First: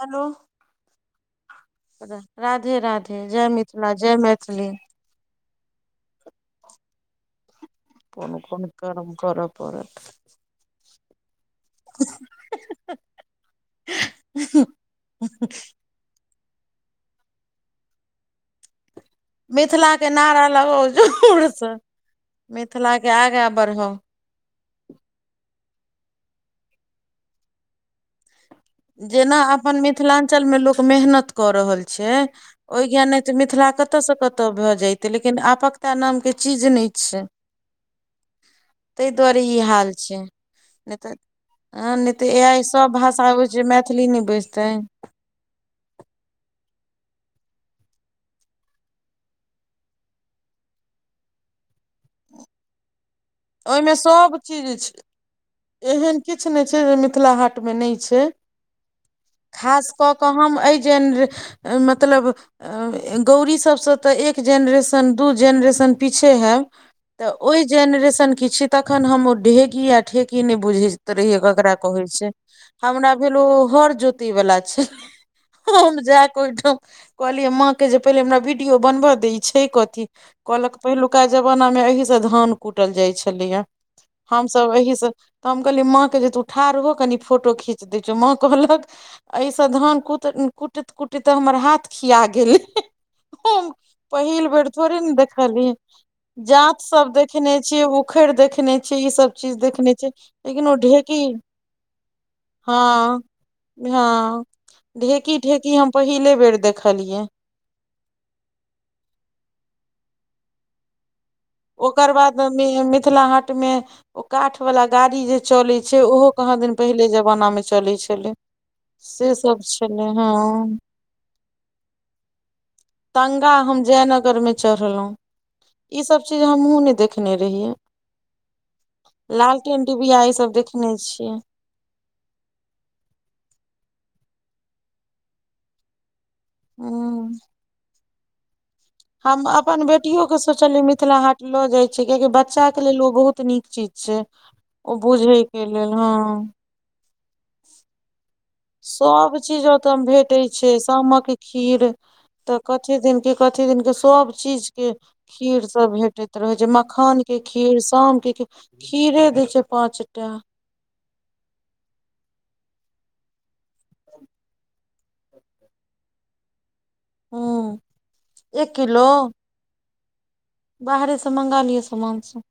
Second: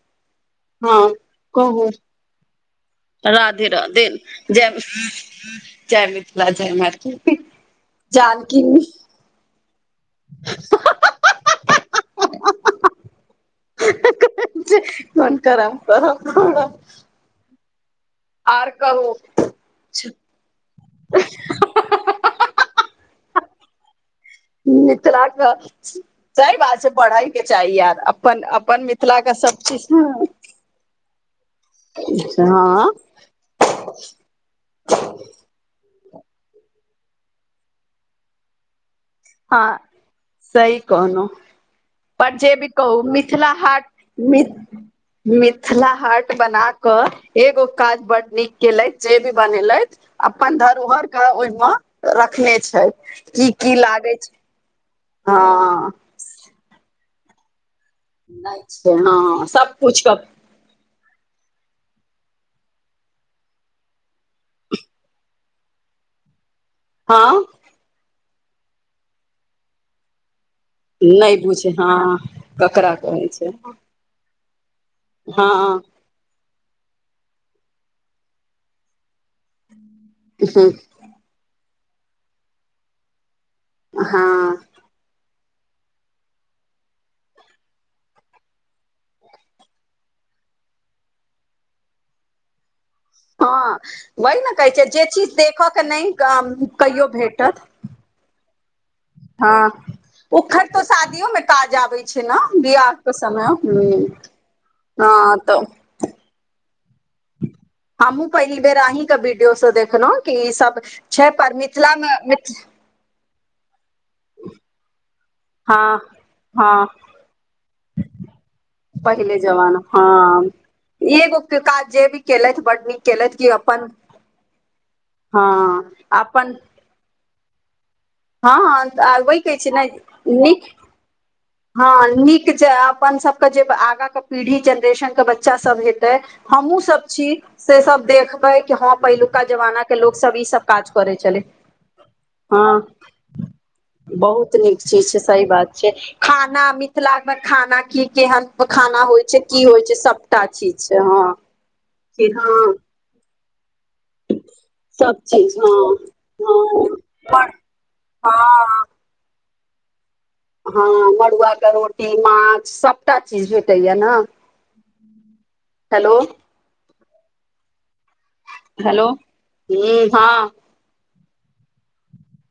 Hello हँ कहु राधे जय राधे मिथिला रधे जय मैथिली जय। जय मिथिला जय मैथिल। कोन कोन कर्म करऽ परत। [inaudible] [inaudible] कहै छै कोन करम करब। [inaudible] आर कहु। मिथिलाके नारा लगाउ जूरसँ मिथिलाके आगाँ बढ़ाउ। मिथिलाके सहि बात छै पढैके चाही यार। पन अपन मिथिला के जेना सब अपन चीज मिथिलाञ्चलमे लोक मेहनत। कऽ रहल छै हँ ओहि ज्ञाने तऽ मिथिला कतय से कतय भऽ जाइत लेकिन आपक। का नामके चीज नय छै। ताहि दुआरे ई हँ हाल छै सही नय तऽ कहलौं नय तऽ पर जे एआई भी सभ कहू भाषा। मिथिला छै हाट मैथिली नहि मिथ बैजतै मिथिला हाट बना कऽ एगो काज बड्ड नीक केलैथ जे भी बनेलथि। अपन धरोहर के ओहिमे रखने छथि की की ओहिमे लागै छै। सब चीज हँ छै एहन किछ नय छै जे मिथिला हाट मे नय छै। नहि छै हँ सब खास कुछ कऽ के कऽ हम अय जेन मतलब। गौरी सभसँ तऽ एक जेनरेशन दू जेनरेशन पीछे हैब। तऽ हँ ओहि जेनेरेशन के छी तखन हम ओ ढेग किये। ठेकी नय बुझैत नहि रहियै बुझे ककरा हँ कहै छै ककरा हमरा कहै भेल ओ छै हर जोत। वला छै हँ हम जाकऽ ओहिठम। कहलियै माँ के जे पहिले हमरा वीडियो बनब दे ई छै कथी हँ कहलक पहिलु। का जमाना मे एहि से धान कुटल जाय छलैये हँ हमसब एहि से। तऽ हम कहलियै माँकेँ जे तू ठाढ़हो कनि फोटो खीच दै छियौ माँ कहलक। एहिसँ धान कुटै कुटैत कुटैत तऽ हमर हाथ खिया गेलै। हम वही पहिल ने बेर कहै छै थोरे जे ने चीज देखली देखऽ के नहि जात कहियो सब भेटत देखने छियै ओ। पोखरि देखने छियै ई सब। चीज हँ देखने छै उखड़ लेकिन ओ तो ढेकी, शादियो मे काज आबै छै ने बियाह के हँ समय हँ। हँ ढेकी, तऽ ढेकी हम पहिले बेर देखलियै। हमहूँ पहिल बेर अहीॅंकेॅं वीडियो से देखलहुँ की ई सब- छै परमित ओकर बाद मे मिथिला हाटमे ओ काठवला गाड़ी जे चलैत हँ छै ओहो कहाँ दिन हँ पहिले जमानामे चलै छलै। से पहिले सभ जमाना छलै, हँ। एगो के काज जे भी केलथि बड़ नीक केलथि कि तंगा हम अपन जयनगरमे चढ़लहुँं। हँ ई सभ चीज अपन हमहूँ नहि देखने रहियै। हँ हँ, तॅं आ वैह कहै छै लालटेन ने डिबिया ई सब नीक- देखने छियै हँ नीक जे अपन सभके जे आगाँकेॅं पीढ़ी जेनरेशनकेॅं बच्चा सभ हेतै। हमहूँ सभ छी हूँ से सब देखबै। कि हँ हम पहिलुका अपन जमाना के लोक सब बेटियोके ई सब सोचलियै काज करै मिथिला छलै हाट लऽ जाइत छी किएकि हँ बच्चाकेॅं लेल ओ बहुत नीक- ची [unintelligible] बहुत नीक चीज छै, सही बात छै। हँ खाना मिथिलामे खाना की केहन- खाना होइ सब छै, चीज की होइ ओतऽ छै, भेटै सभटा चीज छै। हँ सामक खीर, तॅं हँ कथी दिन कि कथी दिन केँ सभ चीज- केँ सब चीज खीर सब हँ भेटैत रहै छै, मखानकेँ हँ खीर सामकेँ खीर हँ खीरे दै छै पाँचटा। हँ, मड़ुआके रोटी माछ, सभटा चीज भेटैया ने! हेलो! हूँ। एक हेलो! हूँ, हँ। बाहरेसँ मंगा लिअ समान सभ,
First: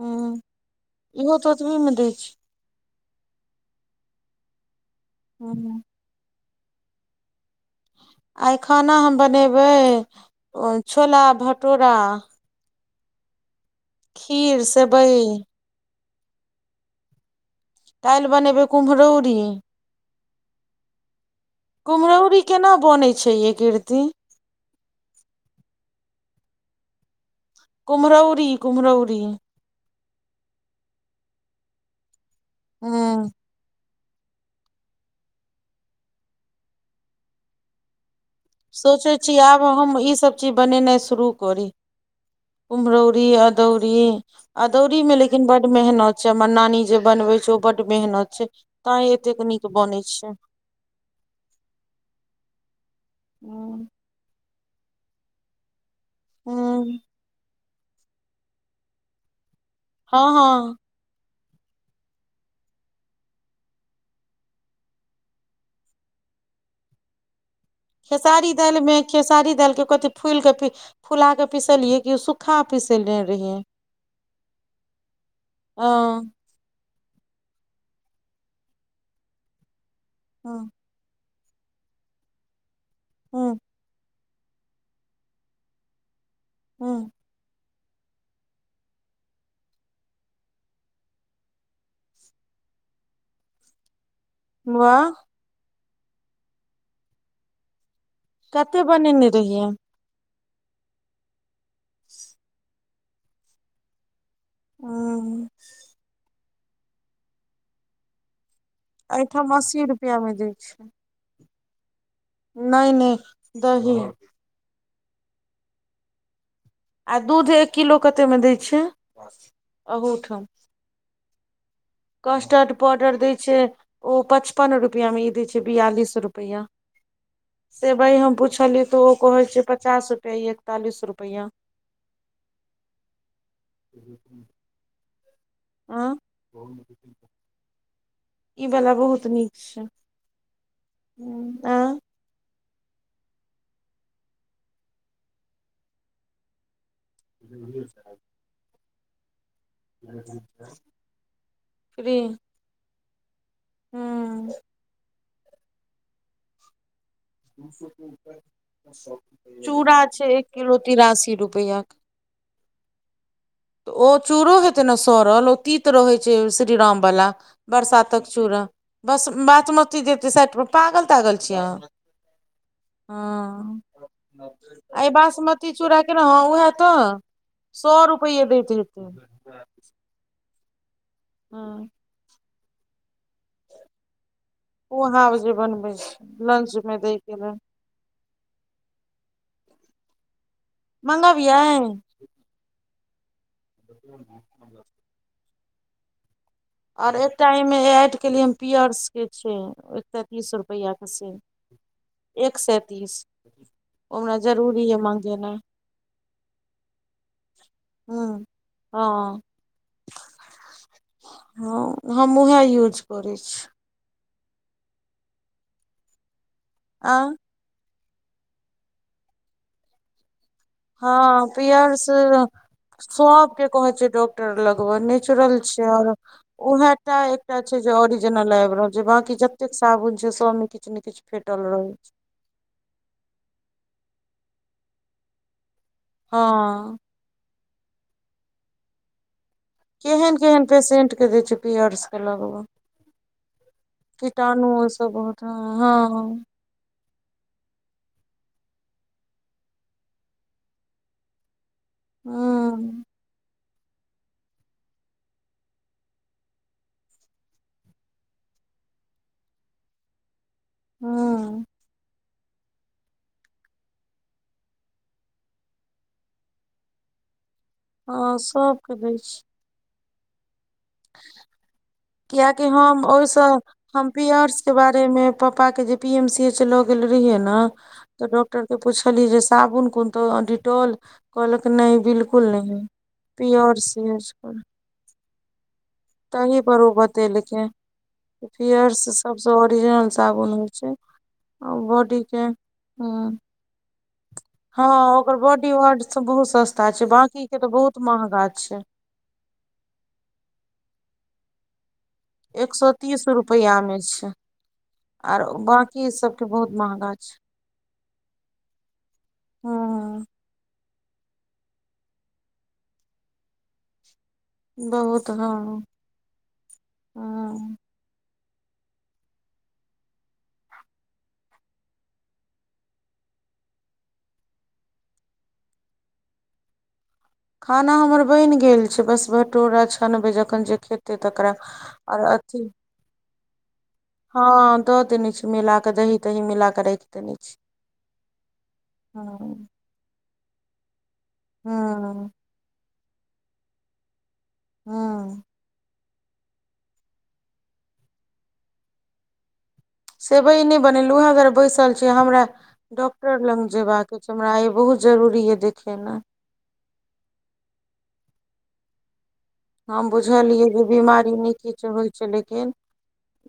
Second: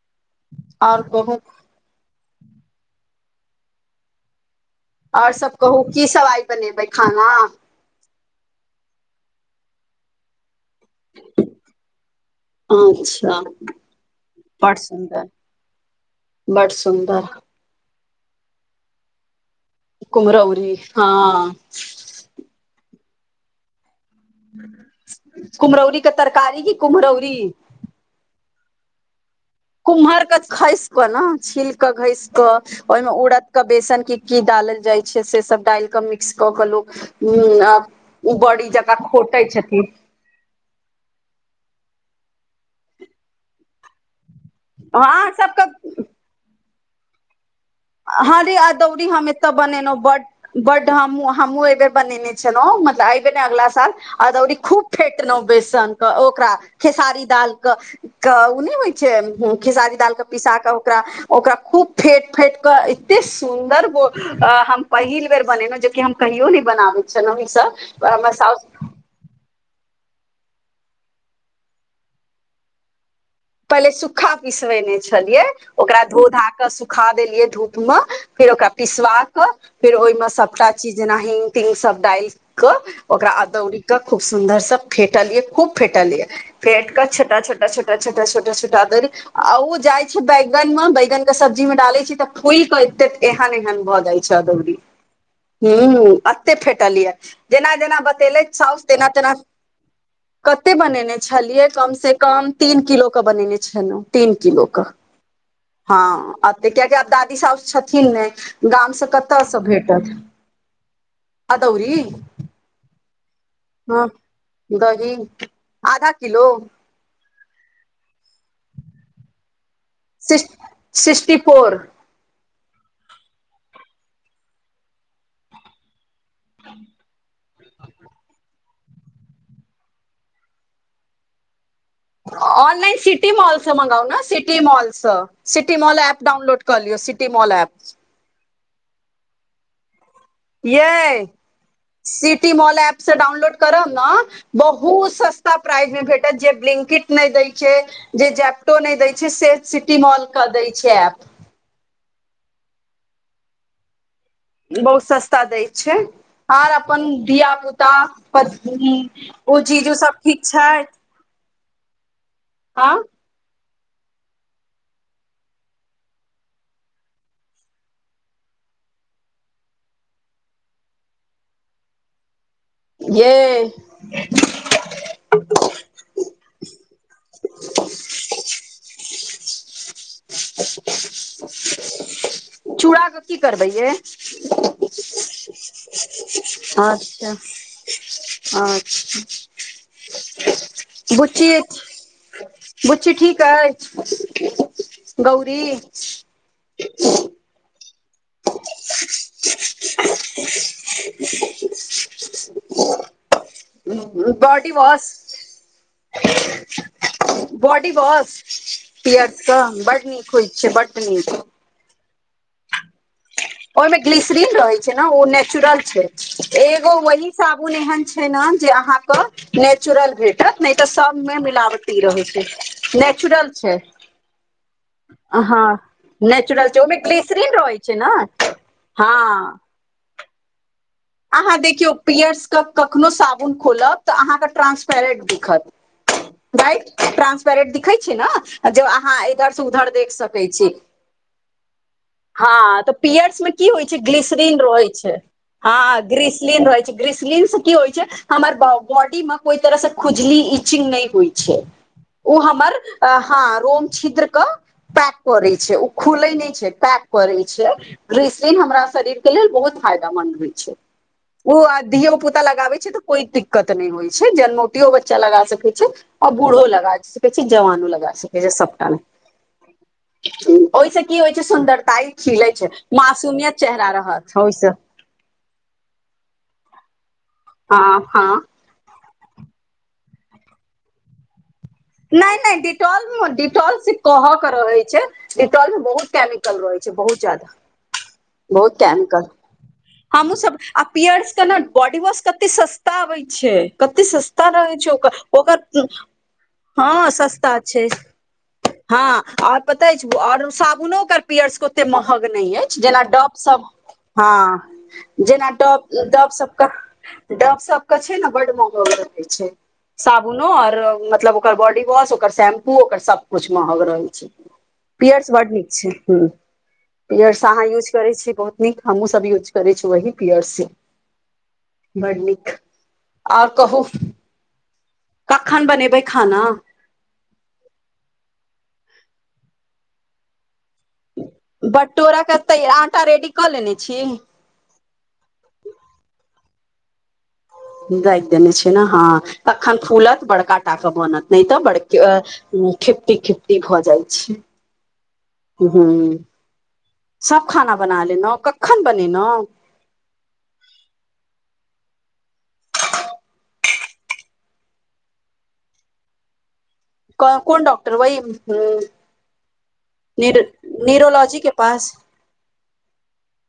हूँ। आओर इहो कहू तॅं ओतबीमे दै छै। आओर सभ ह कहू, की सभ आइ बनेबै खाना? आइ खाना हम बनेबै ओ छोला, भटोरा अच्छा, खीर बड्ड सेवइ सुन्दर। बड्ड सुन्दर। काल्हि बनेबै कुम्हरौरी। कुम्हरौरी, हँ। कुम्हरौरी केना बनैत छै यै कीर्ति? कुम्हरौरीके तरकारी की कुम्हरौरी? कुम्हरौरी, कुम्हरौरी। कुम्हरके घइसि कऽ ने, छीलके घसि कऽ, ह ओहिमे उड़दके बेसन की- की डालल जाइ छै से सभ डालि कऽ मिक्स कऽ के लोक ह ओ बड़ी जकाँ खोटैं छथिन। सभ चीज बनेनाइ शुरू करी, कुम्हरौरी अदौरी- अदौरीमे अहाँ लेकिन बड्ड सबके मेहनत छै, हमर नानी जे बनबै छै ओ बड्ड- बड्ड मेहनत हँ छै रे तैॅं अदौरी हम एतेक एतय नीक बनेलहुँ बनै बड छै। बड हमहूँ, हमहूँ अय बेर बनेने छलहुँ, मतलब अयबेर नइॅं अगिला साल अदौरी खूब- फेटलहूँ बेसन तॅं ओकरा ह खेसारी दाल- कऽ ओ नहि होइ छै, खेसारी दालके हँ पिसा कऽ हँ ओकरा, ओकरा खूब फेट-फेट- एतेक सुन्दर हम पहिल बेर बनेलहुॅं जे कि हम कहियो नहि बनाबैत छलहुँ ई सभ- खेसारी दालि मे खेसारी दालिके कथि फूइलि के फुला कऽ पिसलियै कि सुख कहा पिसेने रहिये पहिले सुखा पीसबेने छलियै ओकरा धो हँ धा कऽ सुख खा देलियै धूप मे फेर ओकरा पिसवा के फेर ओहिमे ह सभटा जेना हिंग तिंग सभ डाइल कऽ ओकरा अदौरी खूब सुन्दर से फेटलयै खूब फेटलये फेट ह कऽ छोटा छोटा छोटा छोटा छोटा अदौरी। आ ओ जाय छै बैगन मे बैगन के सब्जी मे डाले छी तऽ फूल के एते एहन एहन भऽ जाय छै अदौरी वाह हू एते फेटल यऽ जेना जेना ब तेलै कते साऊस तेना बनेने तेना रहियै कते बनेने छलियै- कमसँ कम तीन किलोके बनेने छलहु तीन किलो के ह ह कियाकि आब दादी साउस छथिन ने गामसँ कता एहिठाम से अस्सी भेटत रुपआ मे दै अदौरी नइ नइ ह दही आधा किलो आ दूध एक किलो कतेक मे दै छै अहूठाम सिक्स्टी फोर कस्टर्ड पाउडर दय छै ओ पचपन रुपआ मे ई देय छै बियालिस रुप रुपैआ मे सेवइ हम पुछलियै तऽ ओ कहैत छै पचासँ रुपैआ एकतालिस रुपैआ ऑनलाइन सिटी मॉलसँ मगाउ ने सिटी मॉलस सिटी मॉल आँ एप डाउनलोड कऽ लियौ सिटी मॉल एप्प इ वाला बहुत नीक छै। ये आ सिटी मॉल से डाउनलोड करब ने बहुत सस्ता प्राइज मे भेटत जे बिकिड नहि दै छै जे जैपटो नइ दै छै से मॉल के दै छै ऐप [unintelligible] हू बहुत सस्ता दऽ छै आर अपन धिया पुता पत्नी ओ चीज ओ चूड़ा सभ एक ठीक छै। किलो तिरासी रुपैआ के। ह तऽ ओ चूरो हेतै ने सड़ल ओ तीत रहैत छै श्रीराम वाला बरसात कऽ चूड़ा बस बासमती देते साइड पर पागल तागल छीयै अहाँ ये ह बासमती चूड़ा केना हँ उएह तऽ सए रुपैआ देते हते ह चूड़ाके की करबै या उहा जे बनबै छै लंच मे दै अच्छा के लेल अच्छा। मंगाबियआ। बुच्छी ठीक आए [inaudible] गौरी आओर एकटा एहिमे एड केलियै पीयर्सके छै एकटा तीस रुपैआके से एक सेए तीस हरा बॉडी जरूरी य वॉश मंगे नै बॉडी वॉश हूं हँ पर बड़ नीक होई छै बड़ नीक हँ मुह यूज करे छै ओहिमे ग्लिसरीन रहे छै ने ओ ने चुरल छै एगो आ वह नै एहन छै ने जे अहाँकेँ नेचुरल भेट त नहि तऽ सभमे हँ मिलावटी पियर्स रहै छै नेचुरल सबके छै कहै डॉक्टर लगबऽ ह नेचुरल छै और नेचुरल छै उएह टा ओहिमेस एकटा रहै जे छै ने ओरिजिनल आबि रहल छै ह बाँकी जतेक साबुन छै सभमे किु ने किछु अहाँ फेटल देखियौ रहै छै पीियर्स के कखनो साबुन खोलब तऽ अहाँकेँ ट्रांसपेरेंट दिखत हँ राइट ट्रांसपेरेंट दिखै छिय ने ज अहाँ उधर से उधर देख केहन सकै छी केहन पेशेंट के दै छै पियर्स के ह लगबऽ तऽ पर्स मे कि होई छै ग्रीसलिन कीटाणु रहै ओइ स छै बहुत हँ ग्रीसलिन रहै छै। गीसलिन से की होइ छै हमर बॉडी मे कोइ तरहसँ खुजली इचिंग नहि होइ छै। ओ हमर हूं हँ रोम छद्र क पैक करै छै ओ खुले नहि छै पैक करे छै। ग्रीस हमरा शरीर के लेलऽ बहुत फायदामंन्द होई छै ओ हूं आ धियोपुता पता लगाबे छै तऽ कोई दिक्कत नहि होई छै जनमोटियो बच्चा लगा सकैत छै। आ बूढ़ो लगाब कऽ छै जवनो लगाब हँ सकै छै सपटा सबके दै छै ओहिसँ कि होई छै सुन्दरताई खिले कियाकि छै हम मासूमियत चेहरा रहत ओहिसँ मे पापा के जे पी एम सी एच ल गेल रहि ने हँ तऽ हँ डॉक्टर जे पुछलीए जे साबुन कोन तो डिटोल कहलक नहि नाइ बिल्कुल नाइ नहि डिटॉल मे डिटोल से पीयर्स यूज कह के कर रहै छै डिटोल मे बहुत ताहि केमिकल रहे पर छै ओ बहुत ज्यादा बतेलकै बहुत पीयर्स कैमिकल सबसँ ओरिजिनल हमहु साबुन सभ होइ आ छै पियरस के ने बॉडी वॉश कते सस्त सस्ता ह आबै छै कते सस्ता रहै हँ छै ओकर ओकर बॉडी वार्ड सब बहुत सस्ता ह छै बाकी के सस्ता तऽ छै बहुत महंगा छै ह आ पता अछि आओर साबुनो ओकर पियर्स के ओते महग नहि एक अछि सौ जेना तीस डॉव सभ रुपैया मे हा छै आर जेना डॉव बाकी डॉव सबके सभ बहुत महंगा के छै डॉव सभ के छै ने बड महग रहै छै हँ साबुन आर मतलब ओकर बॉडी वाश ओकर शैम्पू ओकर सभ कुछ महग रहय छै बहुत पियर्स बड़ नीक हँ छै ह पियर्स अहाँ हँ यूज करे छी बहुत नीक हमहु सभ यूज करे छी वही पीयरसे बड़ नीक ओर कहू कखन बनेबे खाना? खाना हमर बनि गेल छै बस भटोरा छनबे जखन जे खेती। खेते तकरा ओर अथी टा रेडी कऽ लेने छि ह दऽ देने छी मिला के दही दही मिलाक राख देने छी राखि देने छै ने ह हँ तखन फूलत बड़का टा के बनत नहि तऽ बड़के हँ ह खिपटी खेपटी भऽ जाई छै हँ सभ खाना बना लेलहु कखन बनेलहु सेवई नय बनेलहु उएह दुआरे बैसल छी हमरा डॉक्टर लग जेयबाक अछि छै हमरा आय बहुत जरूरी या देखेनाय कोन डॉकटर वहि ह हम बुझलियै जे बीमारी नै के किछ पास होय छै लेकिन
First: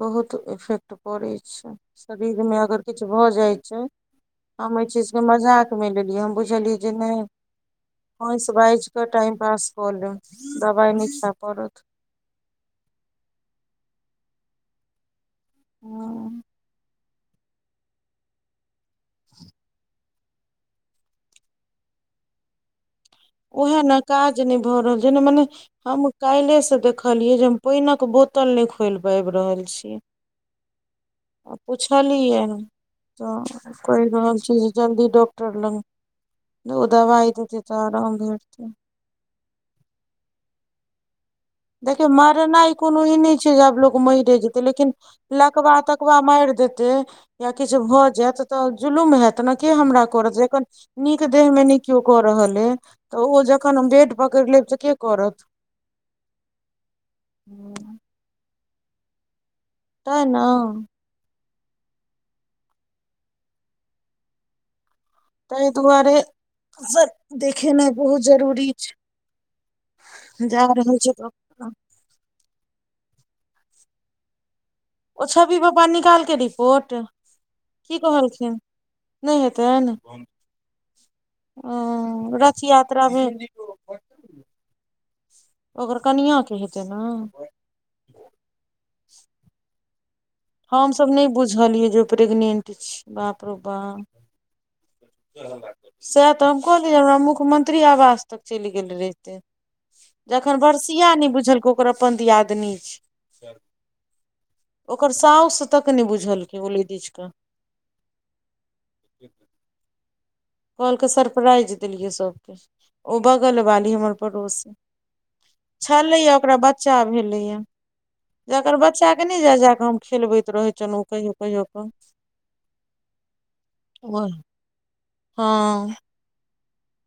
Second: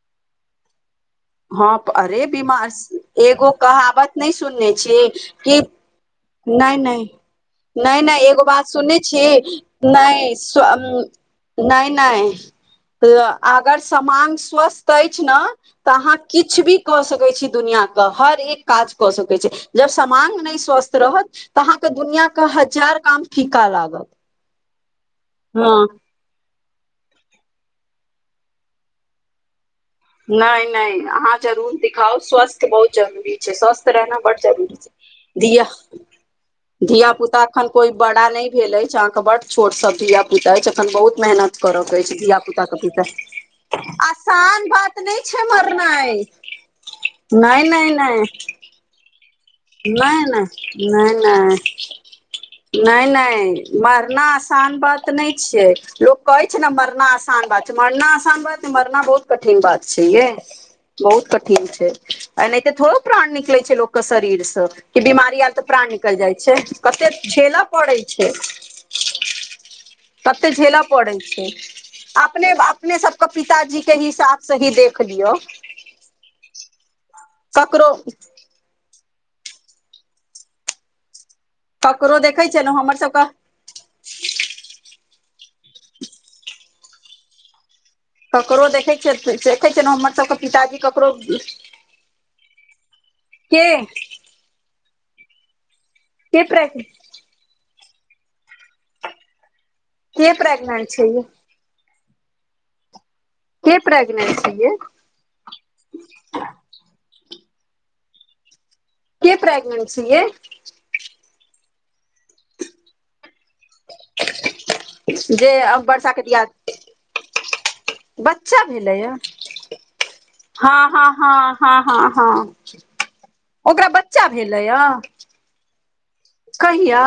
बहुत इफेक्ट परय छै हँ अरे शरीरमे बीमार अगर किछु भऽ एगो जाइ छै कहावत नहि सुनने हम अय छियै चीजके कि मजाक- मे लेलिय हम बुझलिए जे नइॅं नइॅं, नइॅं एगो बात सुनने छी, पास कऽ लेब नइॅं सु- [unintelligible] दबाइ नहि खाय पड़त नइॅं, नइॅं। अगर समांग स्वस्थ अछि न, तॅं अहाँ हँ किछ भी कऽ सकैत छी दुनियाके, हर एक काज कऽ सकैत छी। जब समांग नहि स्वस्थ रहत तॅं अहाँकेॅं दुनियाके हजार काम फीका ओएहे ने लागत काज नहि भऽ रहल छै, जने मने हँ हम- काल्हिये से देखलिये जे हम पाइनक बोतल नइॅं खोलि पाबि रहल छी। नहि नहि अहाँ [inaudible] जरूर दिखाउ पुछलियै स्वस्थ बहुत जरूरी तॅं छै स्वस्थ कहि रहना बड रहल छै जे जल्दी डाक्टर- डाॅक्टर लग ओ दबाइ धिया-पुता देतै एखन तऽ कोइ बड़ा- आराम बड़ा नहि भेटतै भेल अछि अहाॅंकेॅं बड्ड छोट सब धिया-पुता अछि अखन बहुत मेहनत- करऽ के देखियौ अछि धिया पुता मरनाइ के कोनो पिता ई नहि छै जे आब लोक मैरे जेतै आसान लेकिन- बात नहि छै लकबा-तकवा मरनाइ मारि देते या नहि किछु नहि भऽ नहि जायत तॅं जुलुम हैत तॅं के हमरा नहि करत? जखन नहि नहि नीक देहमे नहि केओ कऽ रहलए ओ नहि जखन- जखन नहि हम बेेड मरना पकैड़ लेब आसान तँ के बात नहि करत? छियै लोक कहै छै ने मरना आसान बात छै, मरना तैं आसान बात नहि, मरना बहुत कठिन बात छै यै। ने बहुत कठिन छै, एनहिते थोड़े प्राण निकलै छै लोकके शरीर से की बिमारी- [unintelligible] तॅं ताहि प्राण दुआरे निकल जाइ छै, कते झेलऽ देखेनाइ पड़ै बहुत छै। जरूरी छै कते जा झेलऽ रहल पड़ै छै? डॉक्टर, अपने, अपने सबकेॅं पिताजीके ही साथ स ही दे- ओ छवि पपा निकाल कै रिपोर्ट, ककरो की कहलखिन? नइॅं हेतनि? ओ ककरो देखै छियै रथ ने हमर सबके यात्रामे- [inaudible] ओकर कनिआँके हेतै ने? ककरो देखै छियै, देखै छिय न हमर सबके- पिताजी हम सभ नहि ककरो बुझलिये जे ओ प्रेगनेंट छै, बाप रौ के बाप! सएह के तॅं हम प्रेग कहलियै जे हमरा मुख्यमंत्री आवास तक चलि गेल रहितै, के जखन प्रेग्नेंट छै बर्षिया ये नहि बुझलकै, ओकर अपन दियादनी छै। के प्रेग्नेंट छै ये ओकर साउस तक नहि बुझलकै, ओ लेडीज के। के प्रेग्नेंट छै यै? कहलकै सरप्राइज देलियै सबकेॅं, ओ बगल बाली हमर पड़ोसी। जे अब वर्षाके छलैया दिया- ओकरा बच्चा भेलैया [unintelligible] बच्चा जकर भेलैए? बच्चा के नहि जा जा कऽ हम खेलबैत रहै हाँ छलहुँ हाँ हँ कहियो कहियो हाँ हाँ हाँ। ओकरा बच्चा भेलैए? हॅं कहिया?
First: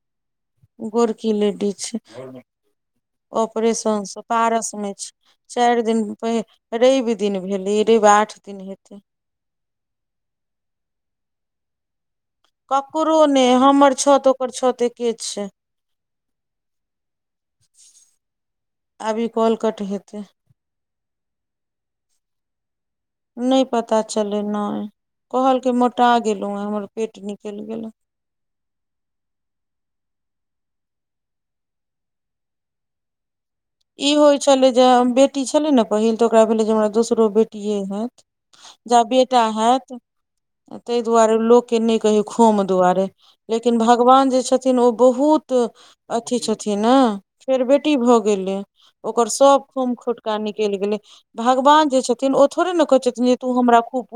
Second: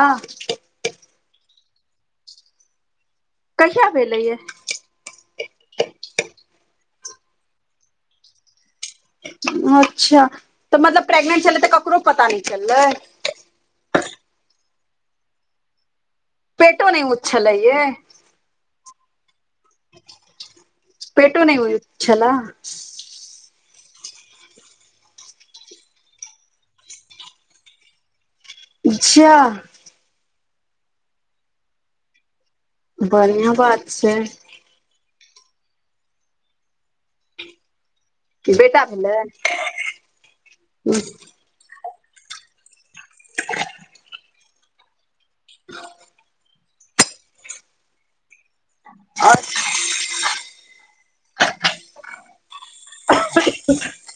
गोरकी लेडीज छै, कहिया ऑपरेशनसॅं भेलैया पारसमे छै। चारि दिन पहि रवि दिन भेलै, ई रवि आठ दिन हेतै। अच्छा तॅं मतलब प्रेगनेंट छलै तँ ककरो पता नहि? चललै ककरो नहि, हमर छत ओकर छत एके छै। पेटो नहि ऊँच छलै यै? अभी कॉल कट हेतै। पेटो नहि ऊँच छलै? नै पता चलै नै, कहलकै मोटा गेलहुँए, हमर पेट निकलि गेलए। जाह बढ़िया बात। छै होई छले जे बेटी छले ने पहिल तऽ ओकरा भेले जे हमरा दोसरो बेटी हैत। बेटा ज भेलै बेटा हैत ताहि दुआरे लोक। क नहि कही खोम दुआरे लेकिन भगवान जे छथिन ओ बहुत अथी छथिन। नै फेर बेटी भऽ गेलै ओकर आओर सभ खूम खोटका निकेल गेलै भगवान जे छथिन ओ थोड़े ने कहै छथिन जे तू हमरा खुब।